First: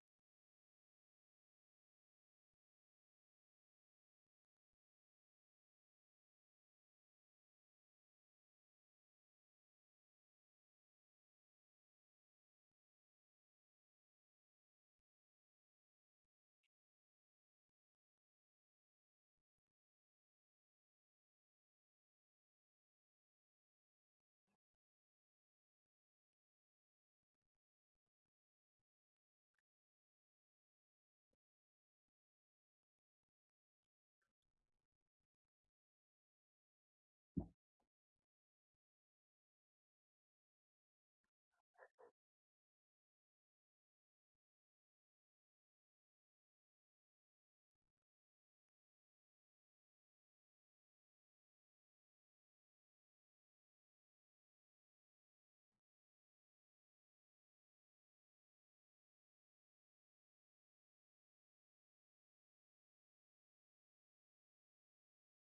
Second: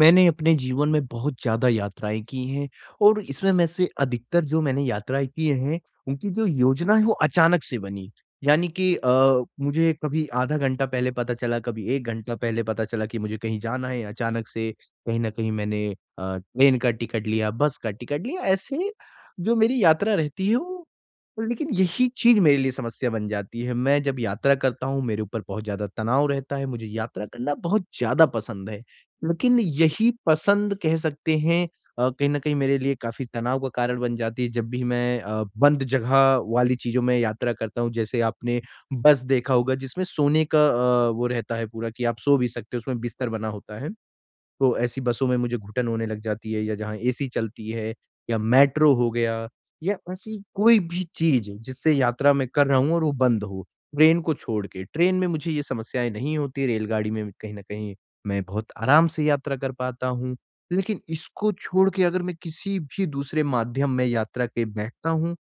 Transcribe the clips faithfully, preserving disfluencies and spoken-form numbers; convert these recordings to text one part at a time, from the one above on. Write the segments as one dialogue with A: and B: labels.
A: मैंने अपने जीवन में बहुत ज़्यादा यात्राएँ की हैं। और इसमें में से अधिकतर जो मैंने यात्राएँ की हैं उनकी जो योजना है वो अचानक से बनी। यानी कि अ, मुझे कभी आधा घंटा पहले पता चला कभी एक घंटा पहले पता चला कि मुझे कहीं जाना है। अचानक से कहीं न कहीं मैंने अ, ट्रेन का टिकट लिया बस का टिकट लिया ऐसे जो मेरी यात्रा रहती है वो लेकिन यही चीज़ मेरे लिए समस्या बन जाती है। मैं जब यात्रा करता हूँ मेरे ऊपर बहुत ज़्यादा तनाव रहता है मुझे यात्रा करना बहुत ज़्यादा पसंद है। लेकिन यही पसंद कह सकते हैं अ, कहीं न कहीं मेरे लिए काफ़ी तनाव का कारण बन जाती है जब भी मैं अ, बंद जगह वाली चीज़ों में यात्रा करता हूँ जैसे आपने बस देखा होगा जिसमें सोने का अ, वो रहता है पूरा कि आप सो भी सकते हो उसमें बिस्तर बना होता है। तो ऐसी बसों में मुझे घुटन होने लग जाती है या जहाँ एसी चलती है या मेट्रो हो गया या ऐसी कोई भी चीज़ जिससे यात्रा मैं कर रहा हूँ और वो बंद हो ट्रेन को छोड़ के ट्रेन में मुझे ये समस्याएँ नहीं होती रेलगाड़ी में कहीं न कहीं मैं बहुत आराम से यात्रा कर पाता हूँ। लेकिन इसको छोड़ के अगर मैं किसी भी दूसरे माध्यम में यात्रा के बैठता हूँ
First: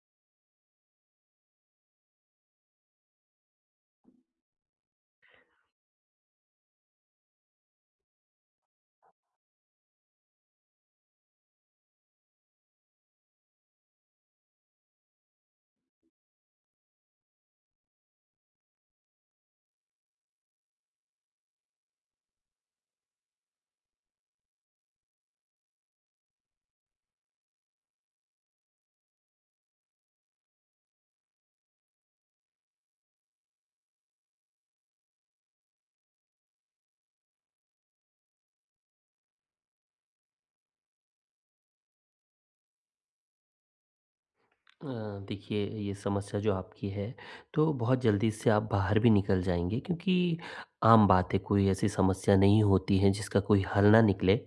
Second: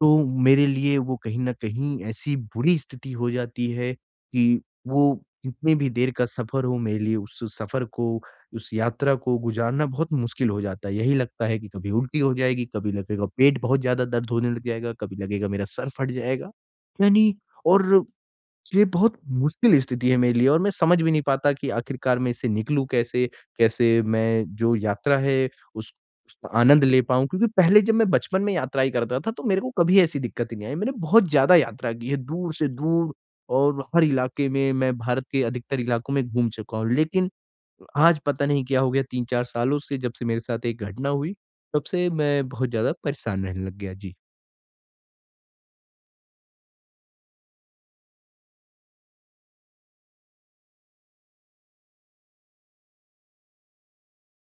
A: तो मेरे लिए वो कहीं न कहीं ऐसी बुरी स्थिति हो जाती है कि वो जितनी भी देर का सफ़र हो मेरे लिए उस सफ़र को उस यात्रा को गुज़ारना बहुत मुश्किल हो जाता है। यही लगता है कि कभी उल्टी हो जाएगी, कभी लगेगा पेट बहुत ज़्यादा दर्द होने लग जाएगा, कभी लगेगा मेरा सर फट जाएगा। यानी और, ये बहुत मुश्किल स्थिति है मेरे लिए और मैं समझ भी नहीं पाता कि आख़िरकार मैं इससे निकलूँ कैसे? कैसे मैं जो यात्रा है उस उसका आनंद ले पाऊँ? क्योंकि पहले जब मैं बचपन में यात्राएँ करता था तो मेरे को कभी ऐसी दिक्कत ही नहीं आई मैंने बहुत ज़्यादा यात्रा की है दूर से दूर और हर इलाके में मैं भारत के अधिकतर इलाकों में घूम चुका हूँ। लेकिन आज पता नहीं क्या हो गया तीन चार सालों से जब से मेरे साथ एक घटना हुई तब से मैं बहुत ज़्यादा परेशान रहने लग गया। जी।
B: अ, देखिए, ये समस्या जो आपकी है तो बहुत जल्दी इससे आप बाहर भी निकल जाएँगे क्योंकि आम बात है, कोई ऐसी समस्या नहीं होती है जिसका कोई हल ना निकले।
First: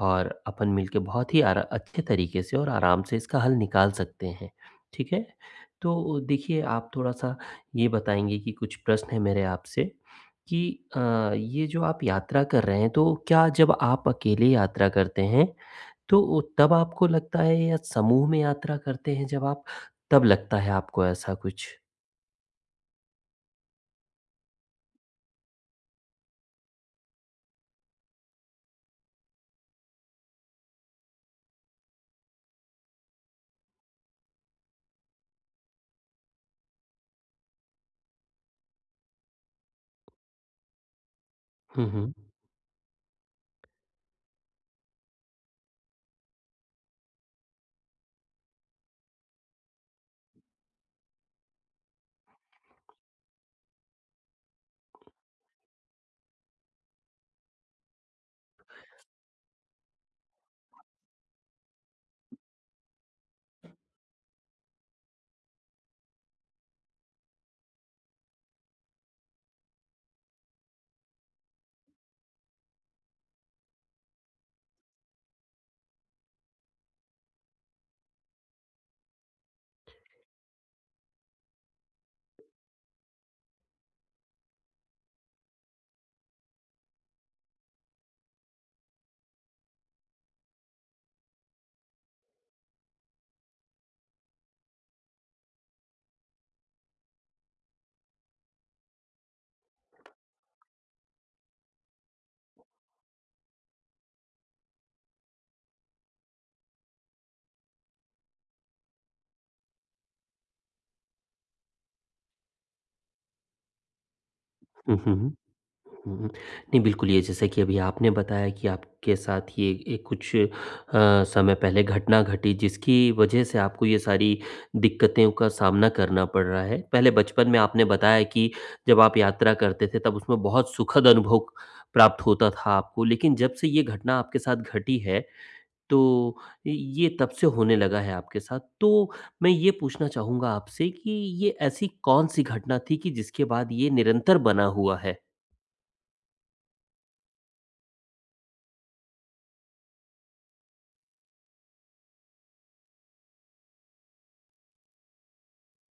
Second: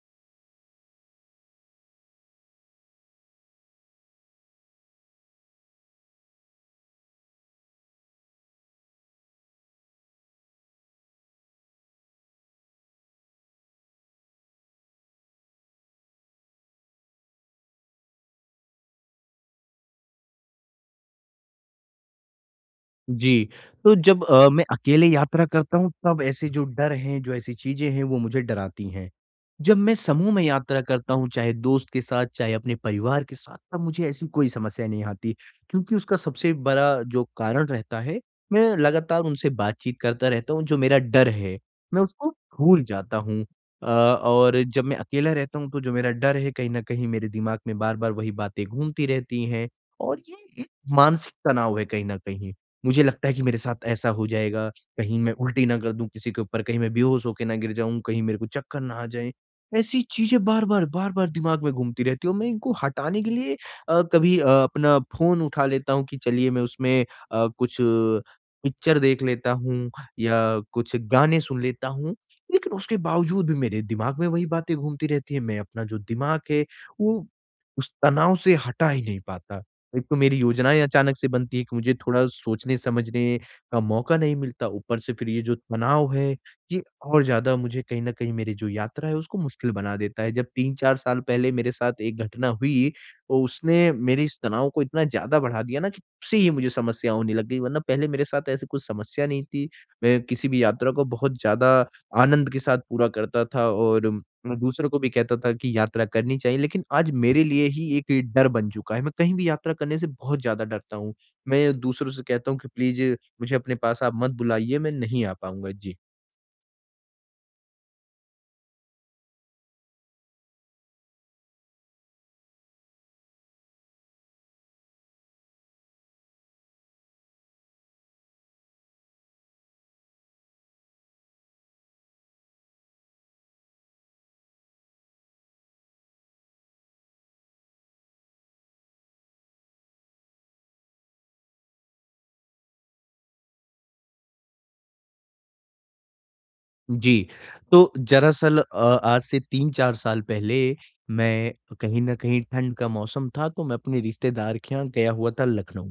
B: और अपन मिलके बहुत ही अर अच्छे तरीके से और आराम से इसका हल निकाल सकते हैं, ठीक है? तो देखिए, आप थोड़ा-सा ये बताएँगी कि कुछ प्रश्न है मेरे आपसे कि अ, ये जो आप यात्रा कर रहे हैं, तो क्या जब आप अकेले यात्रा करते हैं, तो तब आपको लगता है या समूह में यात्रा करते हैं जब आप, तब लगता है आपको ऐसा कुछ?
A: जी। तो जब अ, मैं अकेले यात्रा करता हूँ तब ऐसे जो डर है, जो ऐसी चीज़ें हैं वो मुझे डराती हैं। जब मैं समूह में यात्रा करता हूँ चाहे दोस्त के साथ, चाहे अपने परिवार के साथ, तब मुझे ऐसी कोई समस्या नहीं आती, क्योंकि उसका सबसे बड़ा जो कारण रहता है, मैं लगातार उनसे बातचीत करता रहता हूँ, जो मेरा डर है,
B: हुँ,
A: मैं
B: हुँ।
A: उसको भूल जाता हूँ। अ, और जब मैं अकेला रहता हूँ तो जो मेरा डर है कहीं न कहीं मेरे दिमाग में बार-बार वही बातें घूमती रहती हैं और ये एक मानसिक तनाव है कहीं न कहीं। मुझे लगता है कि मेरे साथ ऐसा हो जाएगा, कहीं मैं उल्टी ना कर दूँ किसी के ऊपर, कहीं मैं बेहोश होके ना गिर जाऊँ, कहीं मेरे को चक्कर ना आ जाएँ। ऐसी चीज़ें बार-बार, बार-बार दिमाग में घूमती रहती हूँ और मैं इनको हटाने के लिए अ, कभी अ, अपना फ़ोन उठा लेता हूँ कि चलिए मैं उसमें अ, कुछ पिक्चर देख लेता हूँ या कुछ गाने सुन लेता हूँ। लेकिन उसके बावजूद भी मेरे दिमाग में वही बातें घूमती रहती हैं, मैं अपना जो दिमाग है, वो उस तनाव से हटा ही नहीं पाता। एक तो मेरी योजनाएँ अचानक से बनती है कि मुझे थोड़ा सोचने-समझने का मौका नहीं मिलता ऊपर से फिर ये जो तनाव है, ये और ज़्यादा मुझे कहीं न कहीं मेरी जो यात्रा है उसको मुश्किल बना देता है। जब तीन चार साल पहले मेरे साथ एक घटना हुई, तो उसने मेरे इस तनाव को इतना ज़्यादा बढ़ा दिया ना कि तब से ही मुझे समस्या होने लग गई वरना पहले मेरे साथ ऐसी कुछ समस्या नहीं थी। मैं किसी भी यात्रा को बहुत ज़्यादा आनंद के साथ पूरा करता था और मैं दूसरों को भी कहता था कि यात्रा करनी चाहिए लेकिन आज मेरे लिए ही एक डर बन चुका है। मैं कहीं भी यात्रा करने से बहुत ज़्यादा डरता हूँ, मैं दूसरों से कहता हूँ कि प्लीज़ मुझे अपने पास आप मत बुलाइए मैं
B: हुँ, हुँ,
A: नहीं आ
B: हुँ।
A: पाऊँगा। जी।
B: हुँ, हुँ, नहीं बिल्कुल ये जैसा कि अभी आपने बताया कि आपके साथ ये ये कुछ अ, समय पहले घटना घटी जिसकी वजह से आपको ये सारी दिक्क़तों का सामना करना पड़ रहा है। पहले बचपन में आपने बताया कि जब आप यात्रा करते थे तब उसमें बहुत सुखद अनुभव प्राप्त होता था आपको लेकिन जब से ये घटना आपके साथ घटी है, तो इ ये तब से होने लगा है आपके साथ। तो मैं ये पूछना चाहूँगा आपसे कि ये ऐसी कौन-सी घटना थी कि जिसके बाद ये निरंतर बना हुआ है?
A: जी, तो जरासल अ आज से तीन चार साल पहले मैं कहीं न कहीं ठंड का मौसम था, तो मैं अपने रिश्तेदार के यहाँ गया हुआ था लखनऊ,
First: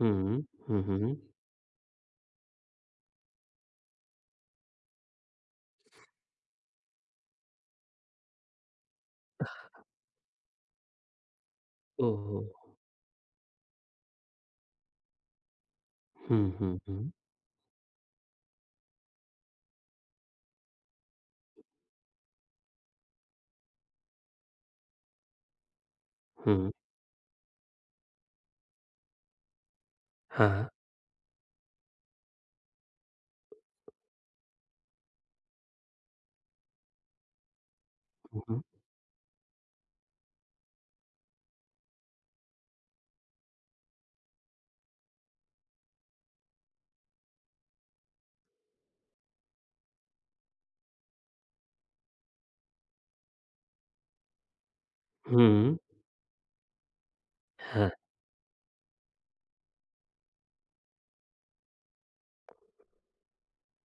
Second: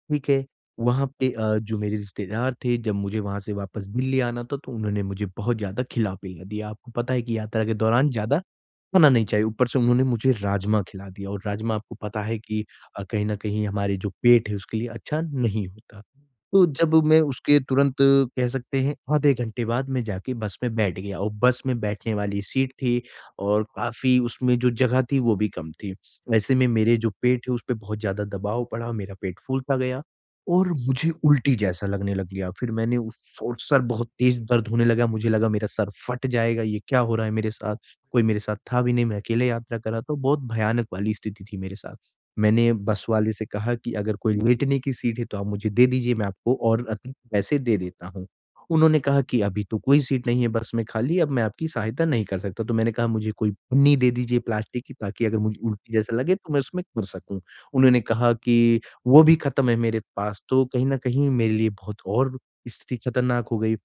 B: हुँ,
A: ठीक
B: हुँ।
A: है।
B: हुँ,
A: वहाँ
B: हुँ।
A: पे अ, जो मेरे रिश्तेदार थे जब मुझे वहाँ से वापस दिल्ली आना था तो उन्होंने मुझे बहुत ज़्यादा खिला-पिला दिया। आपको पता है कि यात्रा के दौरान ज़्यादा, खाना नहीं चाहिए, ऊपर से उन्होंने मुझे राजमा खिला दिया और राजमा आपको
B: ओह
A: पता है
B: हो!
A: कि अ, कहीं न कहीं हमारे जो पेट है उसके लिए अच्छा नहीं होता।
B: हुँ,
A: तो
B: हुँ,
A: जब
B: हुँ।
A: मैं उसके तुरंत कह सकते हैं आधे घंटे बाद, मैं जाके बस में बैठ गया और बस में बैठने वाली सीट थी और काफ़ी उसमें जो जगह थी वो भी कम थी। ऐसे में
B: हुँ।
A: मेरे जो पेट है उसपे बहुत ज़्यादा दबाव पड़ा मेरा पेट फूलता गया
B: हाँ,
A: और
B: हाँ।
A: मुझे उल्टी जैसा लगने लग गया। फिर मैंने उस और सर बहुत तेज़ दर्द होने लगा, मुझे लगा मेरा सर फट जाएगा ये क्या हो रहा है मेरे साथ, कोई मेरे
B: हुँ,
A: साथ
B: हुँ।
A: था भी नहीं मैं अकेले यात्रा कर रहा था बहुत भयानक वाली स्थिति थी मेरे साथ। मैंने बस वाले से कहा कि अगर कोई लेटने की सीट है तो आप मुझे दे दीजिए मैं आपको और अधिक पैसे दे देता हूँ। उन्होंने कहा कि अभी तो कोई सीट नहीं है बस में खाली, अब मैं आपकी सहायता नहीं कर सकता। तो मैंने कहा मुझे कोई पन्नी दे दीजिए प्लास्टिक की ताकि अगर मुझे
B: हुँ।
A: उल्टी जैसा लगे तो मैं उसमें कर सकूँ
B: हाँ।
A: उन्होंने कहा कि वो भी ख़त्म है मेरे पास, तो कहीं न कहीं मेरे लिए बहुत और स्थिति खतरनाक हो गई।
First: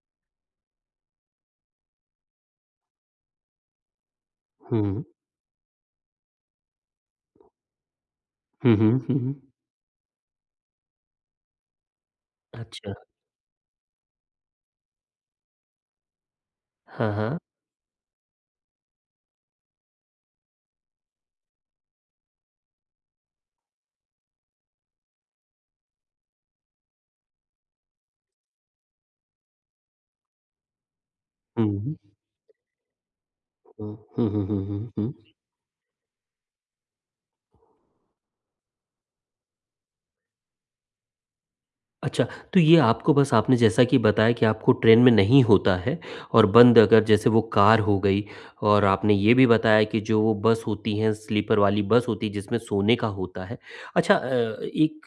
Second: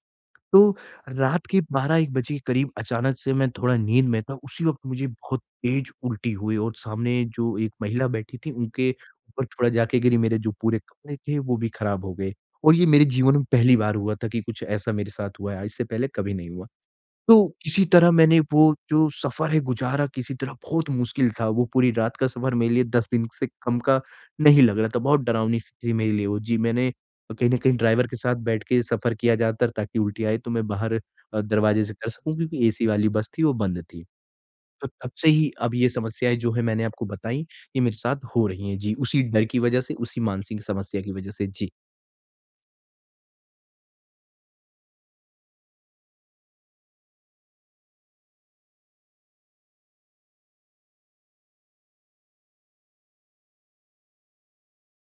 A: तो रात के बारह एक बजे के करीब अचानक से मैं थोड़ा नींद में था उसी वक्त
B: हुँ।
A: मुझे बहुत तेज उल्टी हुई और सामने जो एक महिला बैठी थीं,
B: हुँ, हुँ।
A: उनके
B: हुँ,
A: ऊपर
B: हुँ।
A: थोड़ा जा के गिरी मेरे जो पूरे कपड़े थे वो भी खराब हो गए। और ये
B: अच्छा।
A: मेरे जीवन में पहली बार हुआ था कि कुछ ऐसा मेरे साथ हुआ है, इससे पहले कभी नहीं हुआ।
B: हाँ, हाँ।
A: तो किसी तरह मैंने वो जो सफर है गुज़ारा, किसी तरह बहुत मुश्किल था वो पूरी रात का सफर मेरे लिए दस दिन से कम का नहीं लग रहा था बहुत डरावनी-सी थी मेरे लिए वो। जी, मैंने कहीं न कहीं ड्राइवर के साथ बैठ के सफर किया ज़्यादातर ताकि उल्टी आए तो मैं बाहर अ, दरवाज़े से
B: हुँ।
A: कर सकूँ क्योंकि एसी वाली बस थी वो बंद
B: हुँ।
A: थी।
B: हुँ, हुँ, हुँ,
A: तो
B: हुँ,
A: तब
B: हुँ।
A: से ही अब ये समस्याएँ जो है मैंने आपको बताईं ये मेरे साथ हो रही हैं जी उसी डर की वजह से, उसी मानसिक समस्या की वजह से। जी।
B: अच्छा। तो ये आपको बस आपने जैसा कि बताया कि आपको ट्रेन में नहीं होता है और बंद अगर जैसे वो कार हो गई और आपने ये भी बताया कि जो बस होती हैं, स्लीपर वाली बस होती है जिसमें सोने का होता है। अच्छा अ, एक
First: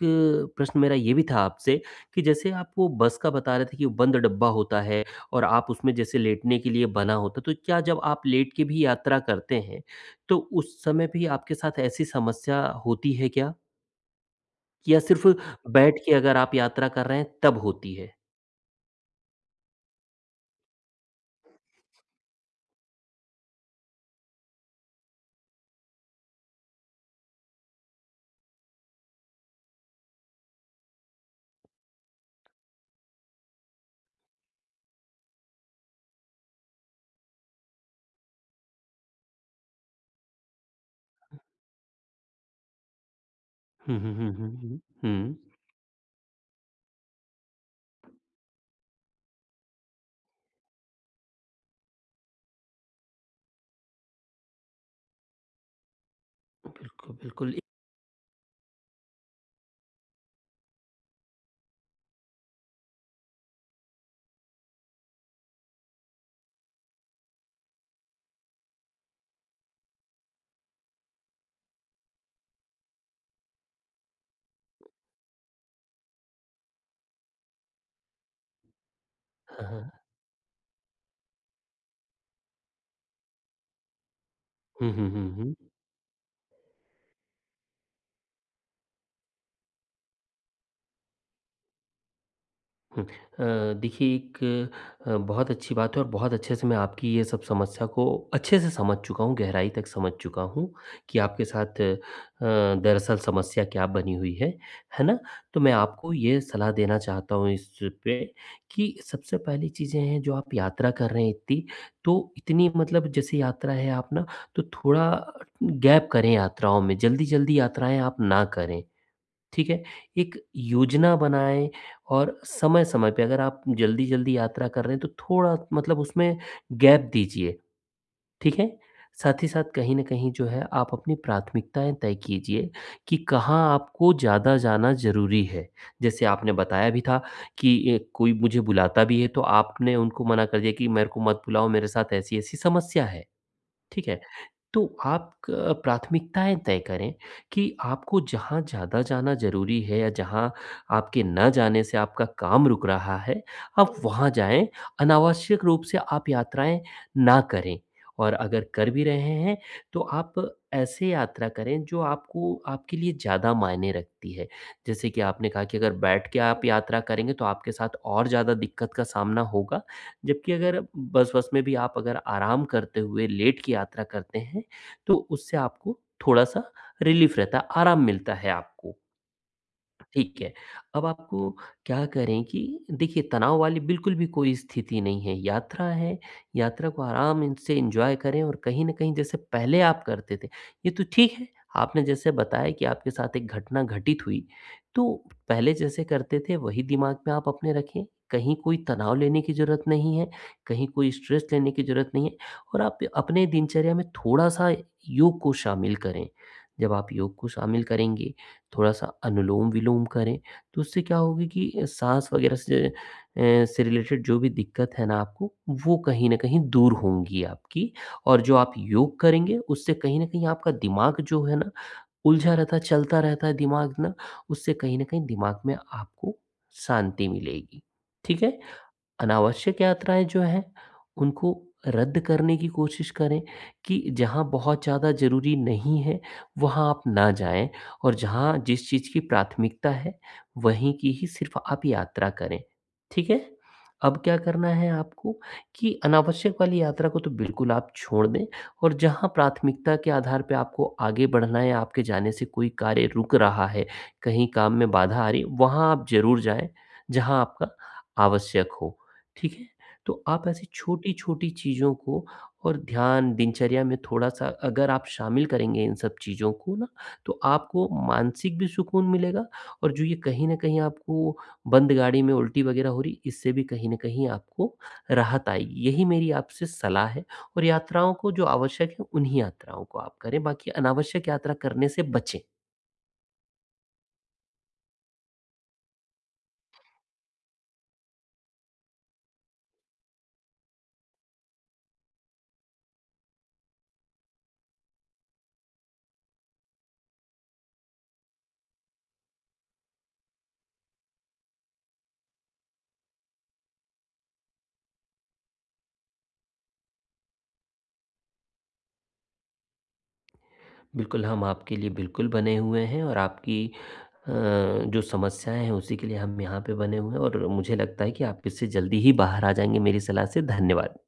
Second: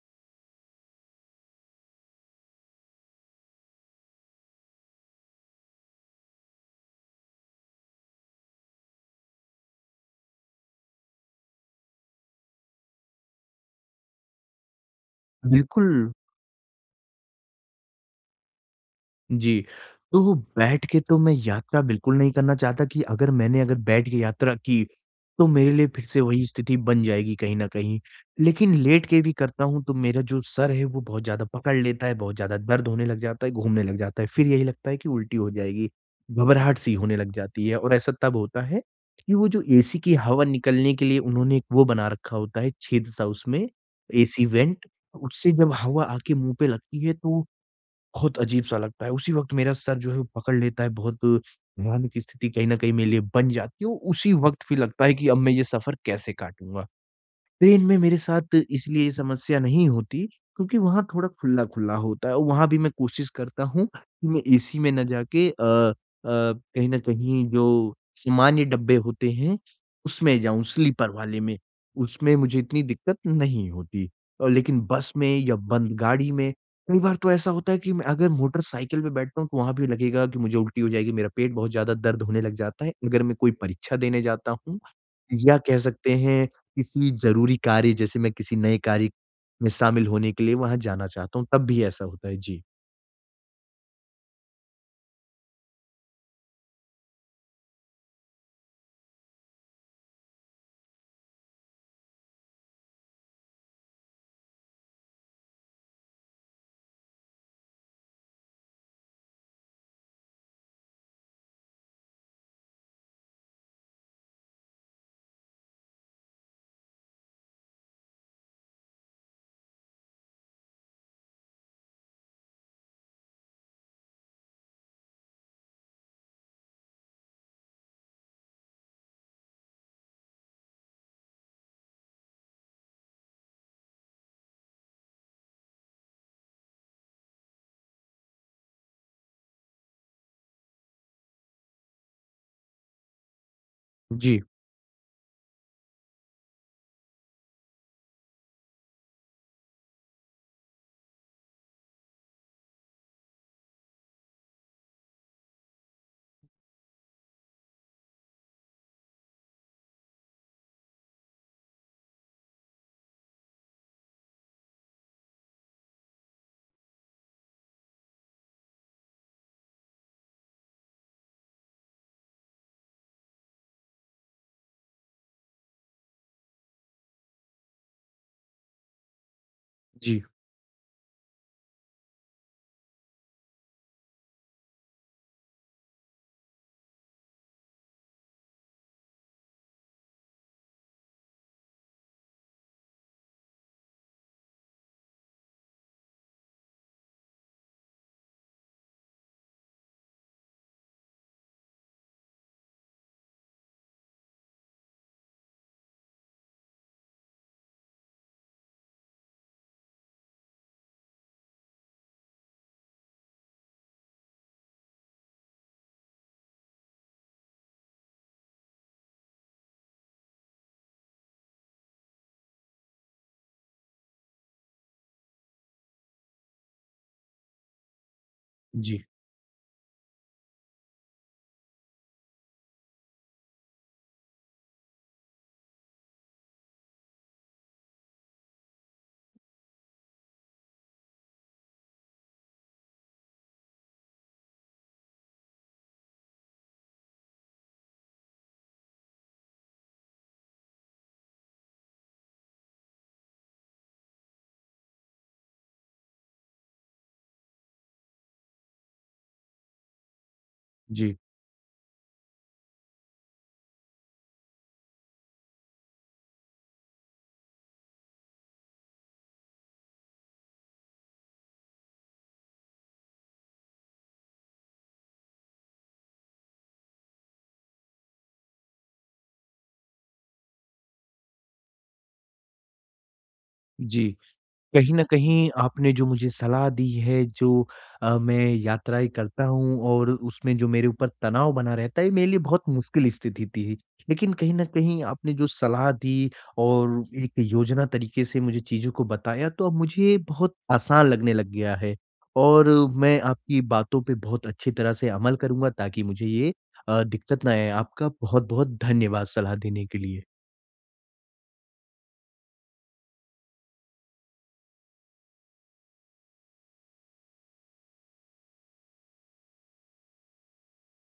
B: प्रश्न मेरा ये भी था आपसे कि जैसे आप वो बस का बता रहे थे कि वो बंद डब्बा होता है और आप उसमें जैसे लेटने के लिए बना होता तो क्या जब आप लेट के भी यात्रा करते हैं तो उस समय भी आपके साथ ऐसी समस्या होती है क्या? या सिर्फ़ बैठ
A: बिल्कुल।
B: के अगर आप यात्रा कर रहे हैं तब होती है?
A: जी, तो बैठ के तो मैं यात्रा बिल्कुल नहीं करना चाहता कि अगर मैंने अगर बैठ के यात्रा की तो मेरे लिए फिर-से वही स्थिति बन जाएगी कहीं न कहीं। लेकिन लेट के भी करता हूँ तो मेरा जो सर है वो बहुत ज़्यादा पकड़ लेता है, बहुत ज़्यादा दर्द होने लग जाता है, घूमने लग जाता है फिर यही लगता है कि उल्टी हो जाएगी। घबराहट-सी होने लग जाती है और ऐसा तब होता है कि वो जो एसी की हवा निकलने के लिए उन्होंने एक वो बना रखा होता है छेद-सा उसमें,
B: हुँ, हुँ, हुँ,
A: एसी
B: हुँ, हुँ।
A: वेंट
B: हुँ।
A: उससे जब हवा आके मुँह पे लगती है तो बहुत अजीब-सा लगता है उसी वक़्त मेरा सर जो है वो पकड़ लेता है, बहुत भयानक स्थिति कहीं न कहीं मेरे लिए बन जाती है और उसी वक्त फिर लगता है कि अब मैं ये सफर कैसे काटूँगा।
B: बिल्कुल, बिल्कुल, इ
A: ट्रेन में मेरे साथ इसलिए ये समस्या नहीं होती क्योंकि वहाँ थोड़ा खुल्ला-खुल्ला होता है और वहाँ भी मैं कोशिश करता हूँ कि मैं एसी में ना जाके अ अ, कहीं न कहीं जो सामान्य डब्बे होते हैं उसमें जाऊँ स्लीपर वाले में उसमें मुझे इतनी दिक्कत नहीं है नहीं होती। अ, लेकिन बस में या बंद गाड़ी में कई बार तो ऐसा होता है कि मैं अगर मोटर साइकिल पे बैठता हूँ तो
B: हाँ,
A: वहाँ भी
B: हाँ।
A: लगेगा की मुझे उल्टी हो जाएगी, मेरा पेट बहुत ज़्यादा दर्द होने लग जाता है। अगर मैं कोई परीक्षा देने जाता हूँ
B: हुँ, हुँ, हुँ, हुँ।
A: या कह सकते हैं किसी ज़रूरी कार्य जैसे मैं किसी नए कार्य में शामिल होने के लिए वहाँ जाना चाहता हूँ तब भी ऐसा होता है। जी।
B: हुँ। अ, देखिए, एक अ, बहुत अच्छी बात है और बहुत अच्छे से मैं आपकी ये सब समस्या को अच्छे से समझ चुका हूँ, गहराई तक समझ चुका हूँ कि आपके साथ अ, दरअसल समस्या क्या बनी हुई है, है ना? तो मैं आपको ये सलाह देना चाहता हूँ इस पे कि सबसे पहली चीज़ें हैं, जो आप यात्रा कर रही थीं, तो इतनी मतलब जैसे यात्रा है, आप ना, तो थोड़ा गैप करें यात्राओं में। जल्दी-जल्दी यात्राएँ आप ना करें, ठीक है? एक योजना बनाएँ और समय-समय पे, अगर आप जल्दी-जल्दी यात्रा कर रहे हैं, तो थोड़ा मतलब उसमें गैप दीजिए। ठीक है? साथ ही साथ, कहीं न कहीं जो है, आप अपनी प्राथमिकताएँ तय कीजिए कि कहाँ आपको ज़्यादा जाना ज़रूरी है। जैसे आपने बताया भी था कि अ, कोई मुझे बुलाता भी है, तो आपने उनको मना कर दिया कि "मेरे को मत बुलाओ, मेरे साथ ऐसी-ऐसी समस्या है।" ठीक है?
A: जी।
B: तो आप क प्राथमिकताएँ तय करें कि आपको जहाँ ज़्यादा जाना ज़रूरी है या जहाँ आपके ना जाने से आपका काम रुक रहा है, आप वहाँ जाएँ। अनावश्यक रूप से आप यात्राएँ ना करें और अगर कर भी रहे हैं, तो आप ऐसे यात्रा करें, जो आपको आपके लिए ज़्यादा मायने रखती है। जैसे कि आपने कहा कि अगर बैठ के आप यात्रा करेंगे, तो आपके साथ और ज़्यादा दिक्कत का सामना होगा, जबकि अगर बस-वस में भी आप अगर आराम करते हुए, लेट की यात्रा करते हैं, तो उससे आपको थोड़ा-सा रिलीफ़ रहता है, आराम मिलता है आपको।
A: जी।
B: ठीक है। अब आपको क्या करें कि देखिए, तनाव वाली बिल्कुल भी कोई स्थिति नहीं है। यात्रा है, यात्रा को आराम से एन्जॉय करें और कहीं न कहीं, जैसे पहले आप करते थे, ये तो ठीक है। आपने जैसे बताया कि आपके साथ एक घटना घटित हुई, तो पहले जैसे करते थे, वही दिमाग में आप अपने रखें। कहीं कोई तनाव लेने की ज़रूरत नहीं है, कहीं कोई स्ट्रेस लेने की ज़रूरत नहीं है और आप अपने दिनचर्या में थोड़ा-सा योग को शामिल करें। जब आप योग को शामिल करेंगे, थोड़ा-सा अनुलोम-विलोम करें, तो उससे क्या होगी कि अ, साँस वग़ैरह से, एँ इससे रिलेटेड जो भी दिक्कत है ना आपको, वो कहीं न कहीं दूर होंगी आपकी और जो आप योग करेंगे, उससे कहीं न कहीं आपका दिमाग जो है ना, उलझा रहता है, चलता रहता है दिमाग ना, उससे कहीं न कहीं दिमाग में आपको शांति मिलेगी। ठीक है?
A: जी।
B: अनावश्यक यात्राएँ जो हैं, उनको रद्द करने की कोशिश करें, कि जहाँ बहुत ज़्यादा ज़रूरी नहीं है, वहाँ आप ना जाएँ और जहाँ जिस चीज़ की प्राथमिकता है, वहीं की ही सिर्फ़ आप यात्रा करें। ठीक है? अब क्या करना है आपको, कि अनावश्यक वाली यात्रा को तो बिल्कुल आप छोड़ दें और जहाँ प्राथमिकता के आधार पे आपको आगे बढ़ना है, आपके जाने से कोई कार्य रुक रहा है, कहीं काम में बाधा आ रही है, वहाँ आप ज़रूर जाएँ, जहाँ आपका आवश्यक हो। ठीक है? तो आप ऐसी
A: जी।
B: छोटी-छोटी चीज़ों को और ध्यान, दिनचर्या में थोड़ा-सा अगर आप शामिल करेंगे इन सब चीज़ों को ना, तो आपको मानसिक भी सुकून मिलेगा और जो ये कहीं न कहीं आपको बंद गाड़ी में उल्टी वग़ैरह हो रही, इससे भी कहीं न कहीं आपको राहत आएगी। यही मेरी आपसे सलाह है और यात्राओं को जो आवश्यक है, उन्हीं यात्राओं को आप करें, बाकी अनावश्यक यात्रा करने से बचें।
A: जी। कहीं न कहीं आपने जो मुझे सलाह दी है, जो अ, मैं यात्राएँ करता हूँ और उसमें जो मेरे ऊपर तनाव बना रहता है, ये मेरे लिए बहुत मुश्किल स्थिति थी। लेकिन कहीं न कहीं, आपने जो सलाह दी और एक योजना तरीके से मुझे चीज़ों को बताया, तो अब मुझे बहुत आसान लगने लग गया है, और मैं आपकी बातों पे बहुत अच्छी तरह से अमल करूँगा, ताकि मुझे ये अ, दिक्कत ना आए। आपका बहुत-बहुत धन्यवाद सलाह देने के लिए।
B: बिल्कुल, हम आपके लिए बिल्कुल बने हुए हैं और आपकी अ, जो समस्याएँ हैं, उसी के लिए हम यहाँ पे बने हुए हैं और मुझे लगता है कि आप इससे जल्दी ही बाहर आ जाएँगे, मेरी सलाह से। धन्यवाद।